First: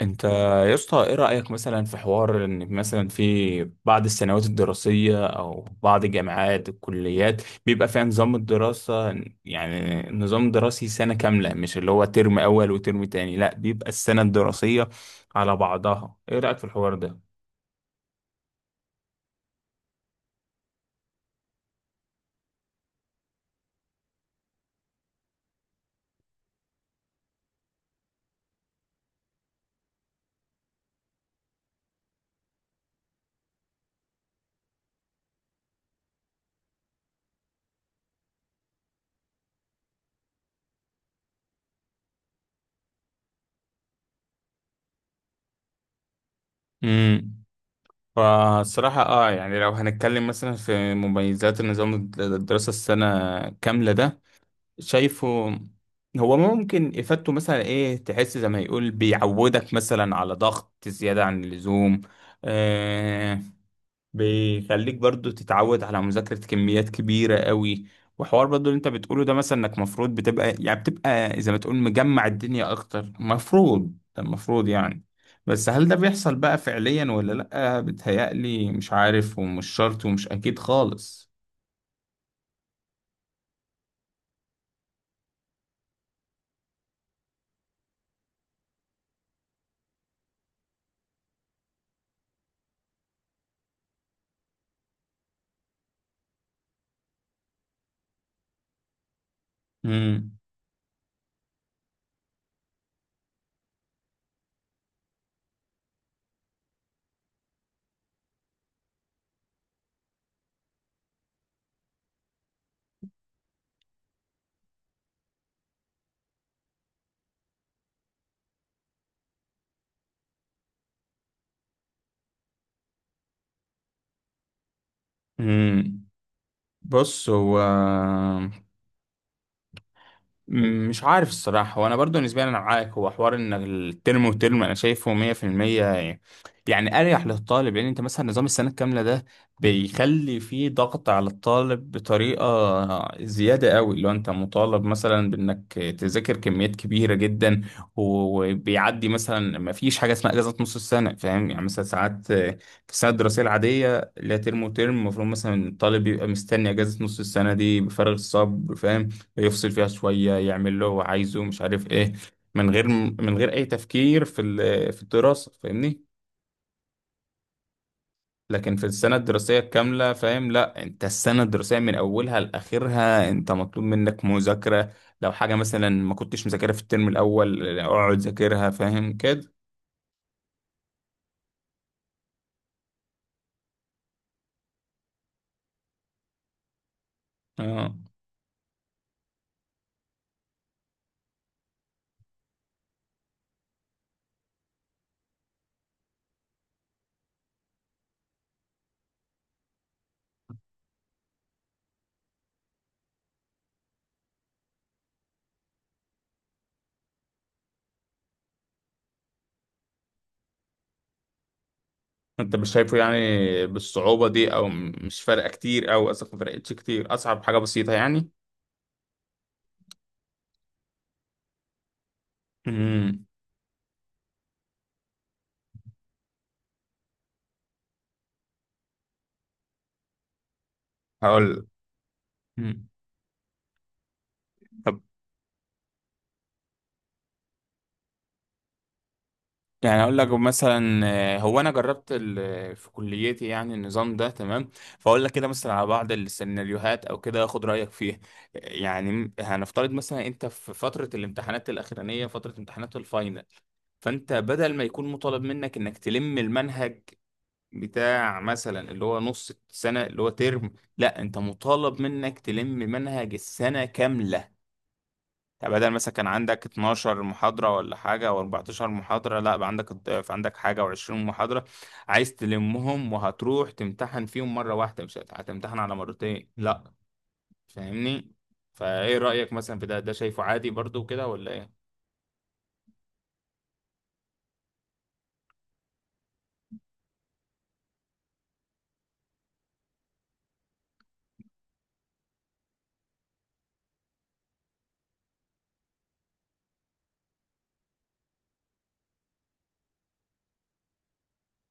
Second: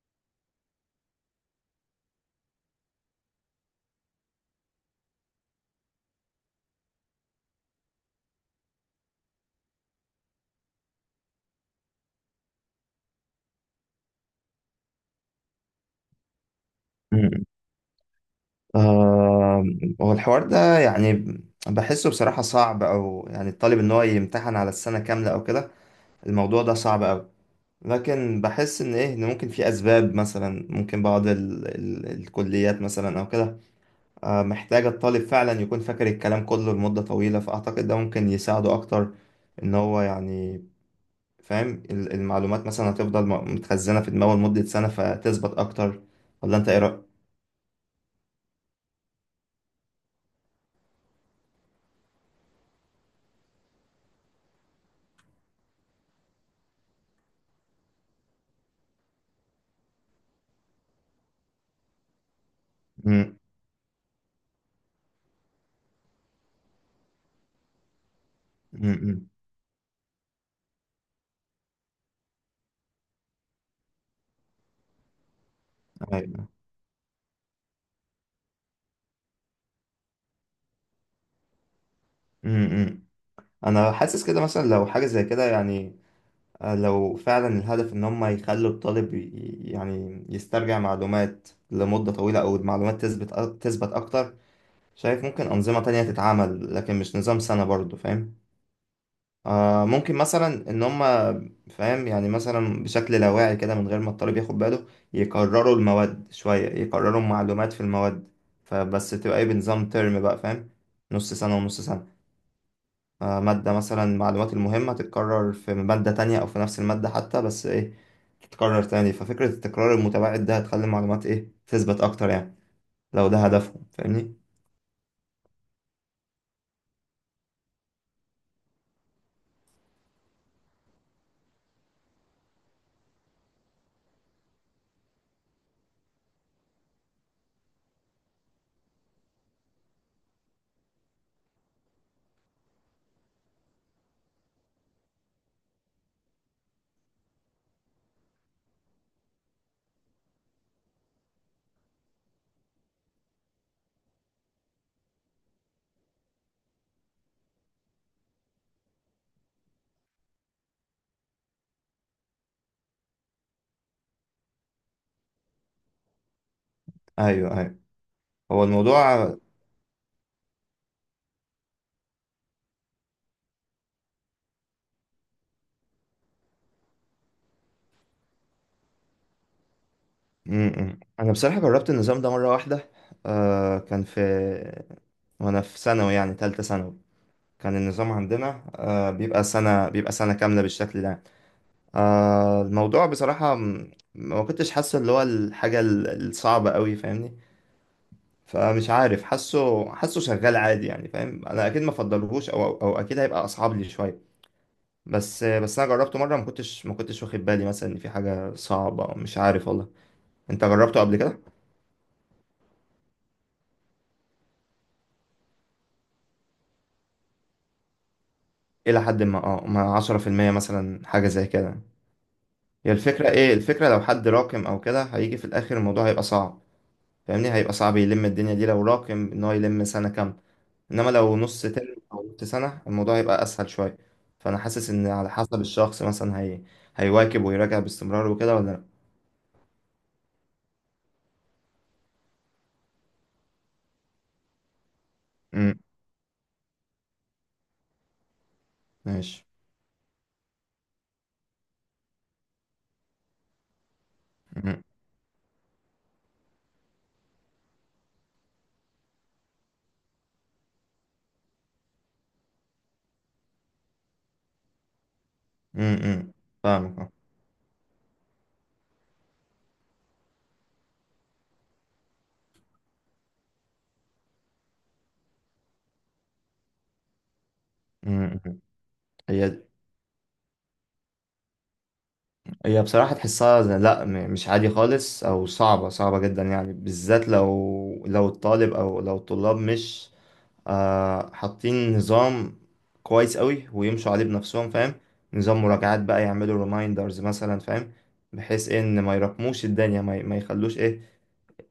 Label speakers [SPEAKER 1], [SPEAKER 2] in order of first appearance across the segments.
[SPEAKER 1] انت، يا اسطى، ايه رأيك مثلا في حوار ان مثلا في بعض السنوات الدراسية او بعض الجامعات الكليات بيبقى فيها نظام الدراسة، يعني نظام دراسي سنة كاملة، مش اللي هو ترم اول وترم تاني، لا بيبقى السنة الدراسية على بعضها. ايه رأيك في الحوار ده؟
[SPEAKER 2] مم. آه، هو الحوار ده يعني بحسه بصراحة صعب، أو يعني الطالب إن هو يمتحن على السنة كاملة أو كده. الموضوع ده صعب أوي، لكن بحس إن إيه، إن ممكن في أسباب. مثلا ممكن بعض ال الكليات مثلا أو كده آه، محتاجة الطالب فعلا يكون فاكر الكلام كله لمدة طويلة، فأعتقد ده ممكن يساعده أكتر. إن هو يعني فاهم المعلومات مثلا هتفضل متخزنة في دماغه لمدة سنة فتثبت أكتر. ولا أنت إيه رأيك؟
[SPEAKER 1] امم فالصراحة يعني لو هنتكلم مثلا في مميزات النظام الدراسة السنة كاملة ده، شايفه هو ممكن إفادته مثلا إيه، تحس زي ما يقول بيعودك مثلا على ضغط زيادة عن اللزوم.
[SPEAKER 2] مم.
[SPEAKER 1] آه بيخليك برضو تتعود على مذاكرة كميات كبيرة قوي. وحوار برضو اللي أنت
[SPEAKER 2] مم.
[SPEAKER 1] بتقوله
[SPEAKER 2] مم.
[SPEAKER 1] ده، مثلا إنك مفروض بتبقى يعني بتبقى زي ما تقول مجمع الدنيا أكتر، مفروض ده المفروض يعني. بس هل ده بيحصل
[SPEAKER 2] أيوة.
[SPEAKER 1] بقى فعليا ولا لأ؟ بتهيألي مش عارف، ومش شرط، ومش أكيد خالص.
[SPEAKER 2] امم انا حاسس كده مثلا لو حاجه زي كده، يعني آه، لو فعلا الهدف ان هم يخلوا الطالب يعني يسترجع معلومات لمده طويله، او المعلومات تثبت تثبت اكتر. شايف ممكن انظمه تانية تتعمل، لكن مش نظام سنه برضو، فاهم؟ آه ممكن
[SPEAKER 1] مم.
[SPEAKER 2] مثلا ان هم فاهم يعني مثلا بشكل لاواعي كده من غير ما الطالب ياخد باله، يكرروا المواد شويه، يكرروا معلومات في المواد، فبس تبقى ايه بنظام ترم، بقى فاهم، نص سنه ونص سنه. آه، مادة مثلا المعلومات المهمة تتكرر في مادة تانية أو في نفس المادة حتى، بس إيه تتكرر تاني. ففكرة التكرار المتباعد ده هتخلي المعلومات إيه، تثبت أكتر يعني لو ده هدفهم، فاهمني؟
[SPEAKER 1] مم. بص، هو مش عارف الصراحة، وانا برضو نسبيا انا معاك. هو حوار ان الترم وترم انا شايفه 100%، يعني يعني اريح للطالب، لان انت مثلا نظام السنة الكاملة ده بيخلي فيه ضغط على الطالب بطريقة زيادة قوي، لو انت مطالب مثلا بانك تذاكر كميات كبيرة جدا. وبيعدي مثلا، ما فيش حاجة اسمها اجازة نص السنة، فاهم يعني؟ مثلا ساعات في السنة الدراسية العادية، لا ترم وترم، المفروض مثلا الطالب بيبقى مستني اجازة نص السنة دي بفارغ الصبر، فاهم؟ يفصل فيها شوية، يعمل اللي هو عايزه، مش عارف ايه، من غير اي تفكير في الدراسة، فاهمني؟
[SPEAKER 2] أيوه أيوه. هو
[SPEAKER 1] لكن في السنة
[SPEAKER 2] الموضوع
[SPEAKER 1] الدراسية الكاملة، فاهم، لا انت السنة الدراسية من اولها لاخرها انت مطلوب منك مذاكرة. لو حاجة مثلا ما كنتش مذاكرها في الترم الاول اقعد ذاكرها، فاهم كده؟
[SPEAKER 2] م-م. أنا بصراحة جربت النظام ده مرة واحدة. آه كان في، وأنا في ثانوي يعني تالتة ثانوي، كان
[SPEAKER 1] اه.
[SPEAKER 2] النظام عندنا آه بيبقى سنة كاملة بالشكل ده يعني. آه الموضوع بصراحة ما كنتش حاسه اللي هو الحاجة الصعبة قوي، فاهمني؟ فمش عارف، حاسه شغال عادي يعني فاهم. انا اكيد ما افضلهوش، او او أو اكيد هيبقى اصعب لي شويه، بس انا جربته مره، ما كنتش واخد بالي مثلا ان في حاجه صعبه، أو مش عارف والله. انت جربته قبل كده؟
[SPEAKER 1] انت مش شايفه يعني بالصعوبة دي، او مش فارقة كتير، او اصلا ما فرقتش كتير، اصعب حاجة بسيطة يعني.
[SPEAKER 2] الى حد ما، اه، ما 10% مثلا، حاجه زي كده. هي
[SPEAKER 1] امم
[SPEAKER 2] الفكره، ايه الفكره، لو حد راكم او كده، هيجي في الاخر الموضوع هيبقى صعب، فاهمني؟ هيبقى صعب يلم الدنيا دي لو راكم ان هو يلم سنه كامله، انما لو
[SPEAKER 1] هقول
[SPEAKER 2] نص
[SPEAKER 1] لك.
[SPEAKER 2] ترم او نص سنه
[SPEAKER 1] مم.
[SPEAKER 2] الموضوع هيبقى اسهل شويه. فانا حاسس ان على حسب الشخص، مثلا هيواكب ويراجع باستمرار وكده ولا لا.
[SPEAKER 1] يعني اقول لك مثلا، هو انا جربت في كليتي يعني النظام ده، تمام؟ فاقول لك كده مثلا
[SPEAKER 2] امم،
[SPEAKER 1] على بعض السيناريوهات او كده، اخد رايك فيها. يعني
[SPEAKER 2] ماشي.
[SPEAKER 1] هنفترض مثلا انت في فتره الامتحانات الاخرانيه، فتره امتحانات الفاينل، فانت بدل
[SPEAKER 2] امم
[SPEAKER 1] ما يكون مطالب منك انك تلم المنهج بتاع مثلا اللي هو نص السنه اللي هو ترم، لا انت مطالب منك تلم منهج السنه كامله. يعني بدل
[SPEAKER 2] امم.
[SPEAKER 1] مثلا كان
[SPEAKER 2] امم.
[SPEAKER 1] عندك
[SPEAKER 2] فاهمك اه.
[SPEAKER 1] 12 محاضرة ولا حاجة او 14 محاضرة، لا بقى عندك الضعف، عندك حاجة و20 محاضرة، عايز تلمهم، وهتروح تمتحن فيهم مرة واحدة، مش هتمتحن على مرتين، لا، فاهمني؟
[SPEAKER 2] امم امم.
[SPEAKER 1] فايه رأيك
[SPEAKER 2] هي
[SPEAKER 1] مثلا في ده؟ ده شايفه عادي برضو كده ولا ايه؟
[SPEAKER 2] هي بصراحه تحسها لا مش عادي خالص، او صعبه صعبه جدا يعني، بالذات لو الطالب او لو الطلاب مش آه حاطين نظام كويس قوي، ويمشوا عليه بنفسهم، فاهم؟ نظام مراجعات بقى، يعملوا ريمايندرز مثلا فاهم، بحيث ان ما يراكموش الدنيا، ما يخلوش ايه،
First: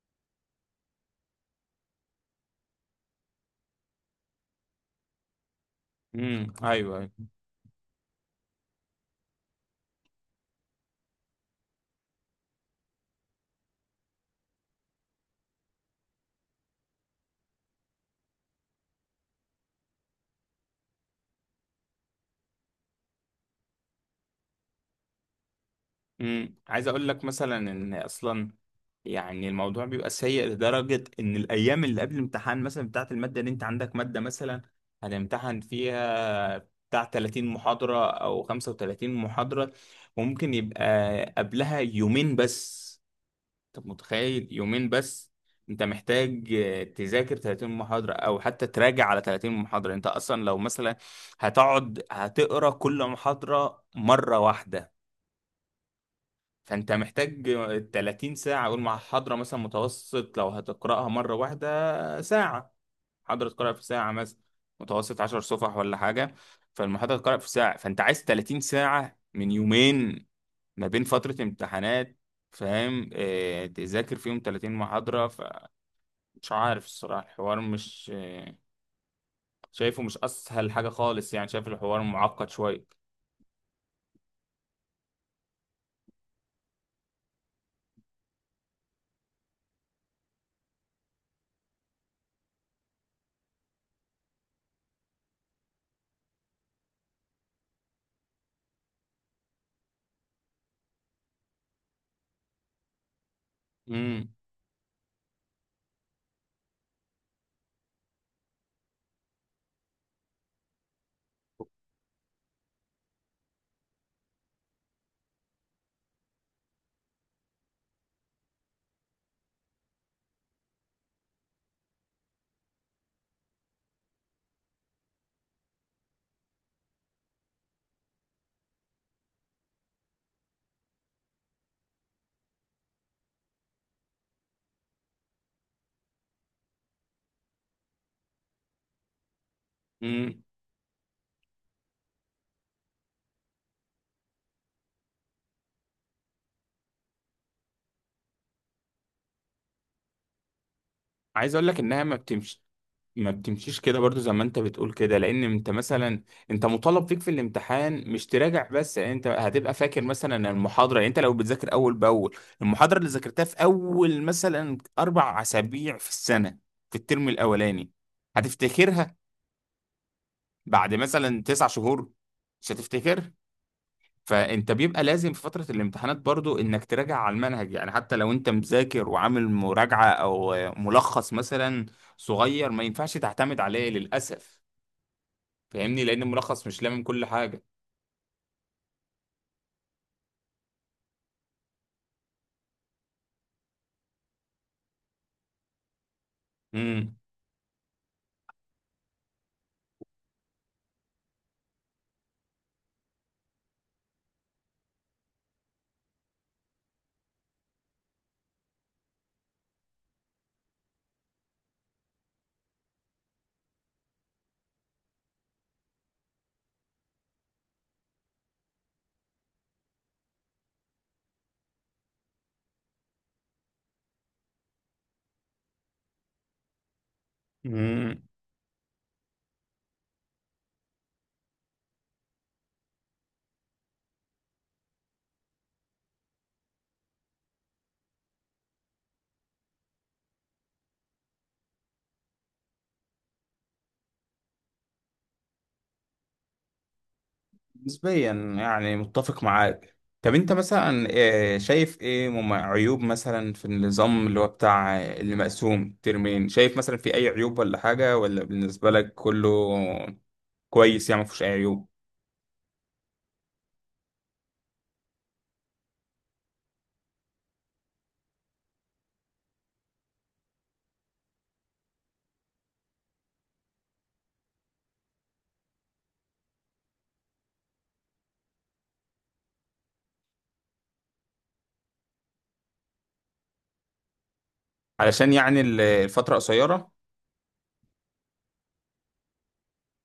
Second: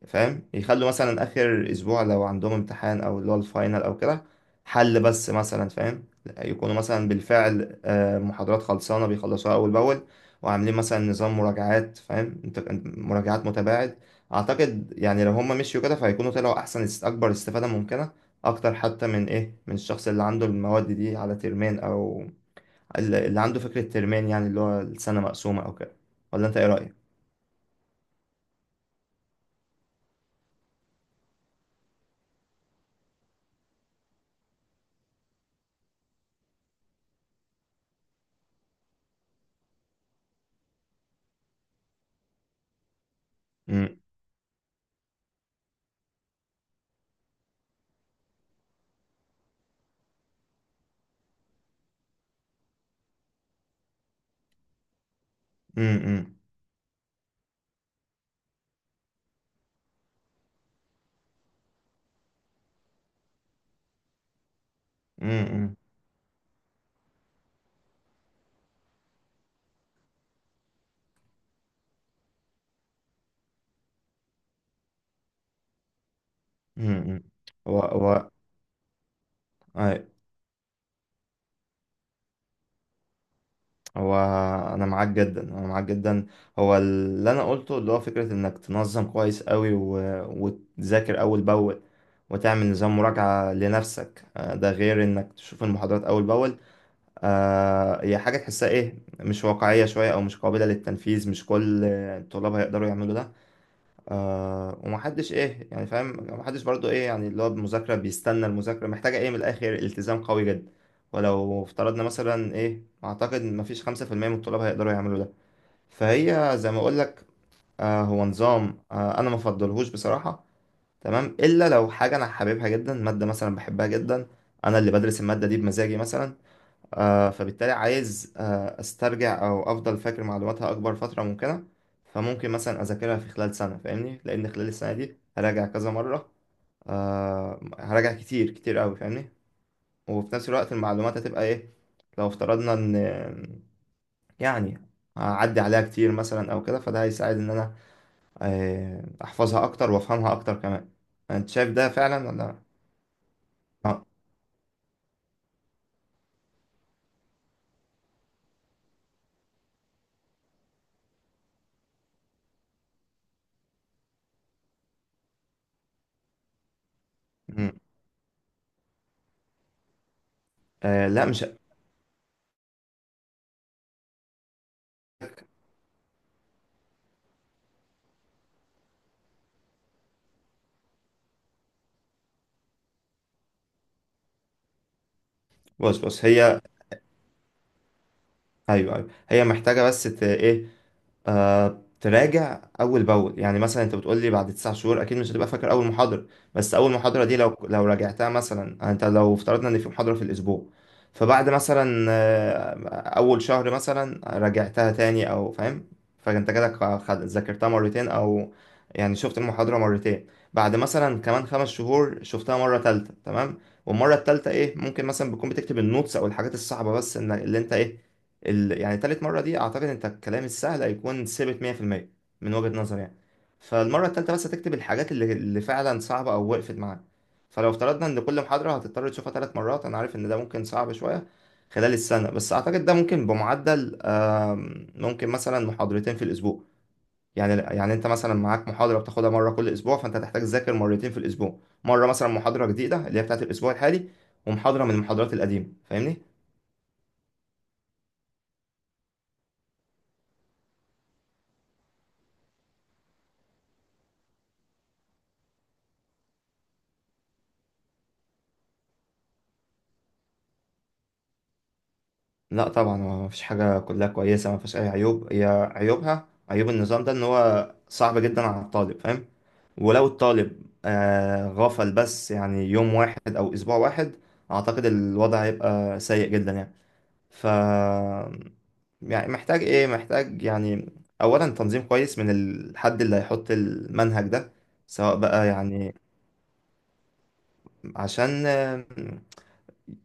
[SPEAKER 2] فاهم، يخلوا مثلا اخر اسبوع لو عندهم امتحان او اللي هو الفاينل او كده حل بس مثلا، فاهم؟ يكونوا مثلا
[SPEAKER 1] ايوه.
[SPEAKER 2] بالفعل آه، محاضرات خلصانه بيخلصوها اول باول، وعاملين مثلا نظام مراجعات، فاهم انت، مراجعات متباعد. اعتقد يعني لو هم مشيوا كده فهيكونوا طلعوا احسن، اكبر استفاده ممكنه، اكتر حتى من ايه، من الشخص اللي عنده المواد دي على ترمين، او اللي عنده فكره ترمين، يعني اللي هو السنه مقسومه او كده. ولا انت ايه
[SPEAKER 1] عايز
[SPEAKER 2] رايك؟
[SPEAKER 1] اقول لك مثلا ان اصلا يعني الموضوع بيبقى سيء، لدرجة ان الايام اللي قبل الامتحان مثلا بتاعة المادة، اللي انت عندك مادة مثلا هتمتحن فيها بتاع 30 محاضرة او 35 محاضرة، ممكن يبقى قبلها يومين بس. طب
[SPEAKER 2] امم
[SPEAKER 1] متخيل؟ يومين بس انت محتاج تذاكر 30 محاضرة، او حتى تراجع على 30 محاضرة. انت اصلا لو مثلا هتقعد هتقرا كل محاضرة مرة واحدة، فانت محتاج 30 ساعة، اقول مع حضرة مثلا متوسط، لو هتقرأها مرة واحدة ساعة، حضرة تقرأ في ساعة مثلا متوسط 10
[SPEAKER 2] امم
[SPEAKER 1] صفح ولا حاجة، فالمحاضرة تقرأ في ساعة، فانت عايز 30 ساعة من يومين ما بين فترة امتحانات، فاهم؟ اه، تذاكر فيهم 30 محاضرة. فمش عارف
[SPEAKER 2] امم.
[SPEAKER 1] الصراحة، الحوار
[SPEAKER 2] هو
[SPEAKER 1] مش
[SPEAKER 2] هو
[SPEAKER 1] شايفه
[SPEAKER 2] أي-
[SPEAKER 1] مش اسهل حاجة خالص يعني، شايف الحوار معقد شوية.
[SPEAKER 2] هو انا معاك جدا، انا معاك جدا. هو اللي انا قلته، اللي هو فكره انك تنظم كويس قوي وتذاكر اول باول، وتعمل نظام مراجعه لنفسك آه، ده غير انك تشوف المحاضرات اول باول. آه، هي حاجه تحسها ايه، مش واقعيه شويه، او مش قابله للتنفيذ، مش كل الطلاب هيقدروا يعملوا ده.
[SPEAKER 1] امم
[SPEAKER 2] آه ومحدش ايه يعني فاهم، محدش برضو ايه يعني اللي هو المذاكرة، بيستنى المذاكرة محتاجة ايه، من الآخر التزام قوي جدا، ولو افترضنا مثلا ايه أعتقد مفيش 5% من الطلاب هيقدروا يعملوا ده، فهي زي ما أقولك آه، هو نظام آه أنا مفضلهوش بصراحة، تمام؟ إلا لو حاجة أنا حاببها جدا، مادة مثلا بحبها جدا، أنا اللي بدرس المادة دي بمزاجي مثلا، آه، فبالتالي عايز آه، استرجع او افضل فاكر معلوماتها اكبر فتره ممكنه، فممكن مثلا اذاكرها في خلال سنه، فاهمني؟ لان خلال السنه دي هراجع كذا مره، آه، هراجع كتير كتير قوي فاهمني، وفي
[SPEAKER 1] امم
[SPEAKER 2] نفس الوقت المعلومات هتبقى ايه، لو افترضنا ان يعني هعدي عليها كتير مثلا او كده، فده هيساعد ان انا آه، احفظها اكتر وافهمها اكتر كمان. انت
[SPEAKER 1] عايز اقول
[SPEAKER 2] شايف
[SPEAKER 1] لك
[SPEAKER 2] ده
[SPEAKER 1] انها
[SPEAKER 2] فعلا ولا؟
[SPEAKER 1] ما بتمشيش
[SPEAKER 2] اه.
[SPEAKER 1] كده برضو، زي ما انت بتقول كده، لان انت مثلا انت مطالب فيك في الامتحان مش تراجع بس، يعني انت هتبقى فاكر مثلا ان المحاضره، يعني انت لو بتذاكر اول باول المحاضره اللي ذاكرتها في اول مثلا 4 اسابيع في السنه في الترم
[SPEAKER 2] مم.
[SPEAKER 1] الاولاني، هتفتكرها بعد
[SPEAKER 2] آه، لا
[SPEAKER 1] مثلا
[SPEAKER 2] مش،
[SPEAKER 1] 9 شهور؟ مش هتفتكر. فانت بيبقى لازم في فتره الامتحانات برضو انك تراجع على المنهج، يعني حتى لو انت مذاكر وعامل مراجعه او ملخص مثلا صغير، ما ينفعش تعتمد عليه للاسف،
[SPEAKER 2] بص
[SPEAKER 1] فاهمني؟ لان
[SPEAKER 2] بص هي،
[SPEAKER 1] الملخص مش لامم كل حاجه.
[SPEAKER 2] ايوه ايوه. هي محتاجه بس ايه آه، تراجع اول باول. يعني مثلا انت بتقول لي بعد 9 شهور اكيد مش هتبقى فاكر اول محاضره، بس اول
[SPEAKER 1] امم
[SPEAKER 2] محاضره دي لو راجعتها مثلا، انت لو افترضنا ان في محاضره في الاسبوع، فبعد مثلا آه، اول شهر مثلا راجعتها تاني او فاهم، فانت كده ذاكرتها مرتين، او يعني شفت المحاضره مرتين، بعد مثلا كمان 5 شهور شفتها مره تالتة تمام. والمره التالتة ايه، ممكن مثلا بتكون بتكتب النوتس او الحاجات الصعبه بس، ان اللي انت ايه يعني تالت مرة دي أعتقد أنت الكلام السهل هيكون ثابت 100% من وجهة نظري يعني. فالمرة التالتة بس هتكتب الحاجات اللي فعلا صعبة أو وقفت معاك. فلو افترضنا إن
[SPEAKER 1] مم.
[SPEAKER 2] كل محاضرة هتضطر تشوفها 3 مرات، أنا عارف إن ده ممكن صعب شوية خلال السنة، بس أعتقد ده ممكن بمعدل ممكن مثلا محاضرتين في الأسبوع. يعني أنت مثلا معاك محاضرة بتاخدها مرة كل أسبوع، فأنت هتحتاج تذاكر مرتين في الأسبوع، مرة مثلا محاضرة جديدة اللي هي بتاعت الأسبوع الحالي، ومحاضرة من المحاضرات القديمة، فاهمني؟
[SPEAKER 1] نسبيا، يعني متفق معاك. طب انت مثلا، شايف ايه عيوب مثلا في النظام اللي هو بتاع اللي مقسوم ترمين، شايف مثلا في اي عيوب ولا حاجة، ولا بالنسبة لك كله كويس يعني ما فيهوش اي عيوب؟
[SPEAKER 2] لا طبعا، هو مفيش حاجة كلها كويسة مفيش أي عيوب. هي عيوبها، عيوب النظام ده إن هو صعب جدا على الطالب، فاهم؟ ولو الطالب آه غفل بس يعني يوم واحد أو أسبوع واحد، أعتقد الوضع هيبقى سيء جدا يعني. ف يعني محتاج إيه، محتاج يعني أولا تنظيم كويس من الحد اللي هيحط المنهج ده، سواء
[SPEAKER 1] علشان
[SPEAKER 2] بقى
[SPEAKER 1] يعني
[SPEAKER 2] يعني
[SPEAKER 1] الفترة قصيرة.
[SPEAKER 2] عشان آه،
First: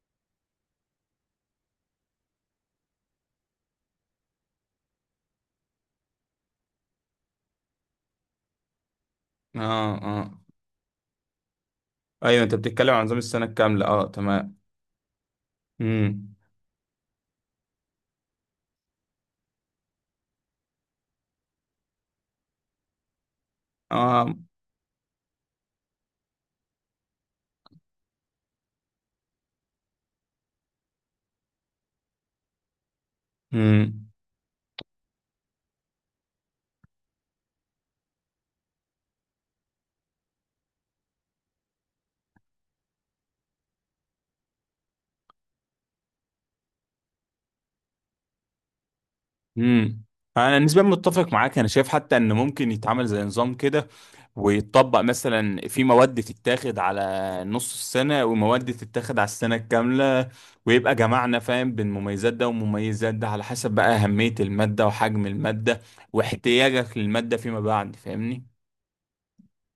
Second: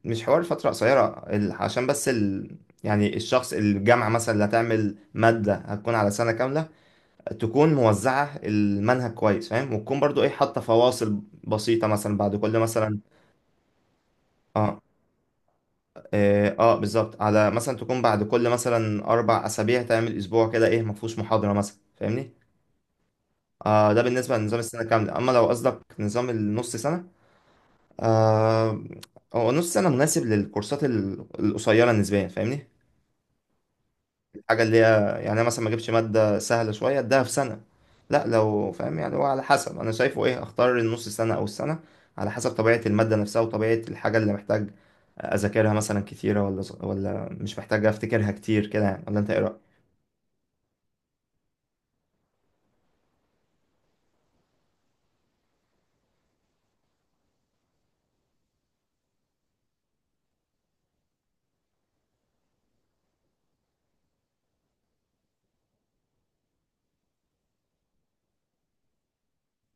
[SPEAKER 2] مش حوار فترة قصيرة عشان بس يعني الشخص الجامعة مثلا اللي هتعمل مادة هتكون على سنة كاملة، تكون موزعة المنهج كويس فاهم،
[SPEAKER 1] اه
[SPEAKER 2] وتكون
[SPEAKER 1] اه،
[SPEAKER 2] برضو ايه، حاطة فواصل بسيطة مثلا بعد
[SPEAKER 1] ايوه، انت
[SPEAKER 2] كل
[SPEAKER 1] بتتكلم
[SPEAKER 2] مثلا
[SPEAKER 1] عن نظام السنة الكاملة، اه تمام.
[SPEAKER 2] اه
[SPEAKER 1] امم
[SPEAKER 2] اه, آه بالظبط، على مثلا تكون بعد كل مثلا 4 أسابيع تعمل أسبوع كده ايه مفهوش محاضرة مثلا، فاهمني؟ آه ده
[SPEAKER 1] اه
[SPEAKER 2] بالنسبة لنظام السنة كاملة، أما لو قصدك نظام النص سنة آه، هو نص سنة مناسب للكورسات القصيرة نسبيا، فاهمني؟
[SPEAKER 1] امم
[SPEAKER 2] الحاجة اللي هي يعني أنا مثلا ما اجيبش مادة سهلة شوية اديها في سنة، لا لو فاهم يعني هو على حسب، انا شايفه ايه، اختار النص سنة او السنة على حسب طبيعة المادة نفسها، وطبيعة الحاجة اللي محتاج اذاكرها مثلا كتيرة ولا مش محتاج افتكرها كتير كده يعني. ولا انت ايه رأيك؟
[SPEAKER 1] امم انا نسبيا متفق معاك، انا شايف حتى ان ممكن يتعمل زي نظام كده، ويتطبق مثلا في مواد تتاخد على نص السنة، ومواد تتاخد على السنة الكاملة، ويبقى جمعنا فاهم بين مميزات ده ومميزات ده، على حسب بقى أهمية المادة وحجم المادة واحتياجك للمادة فيما بعد، فاهمني؟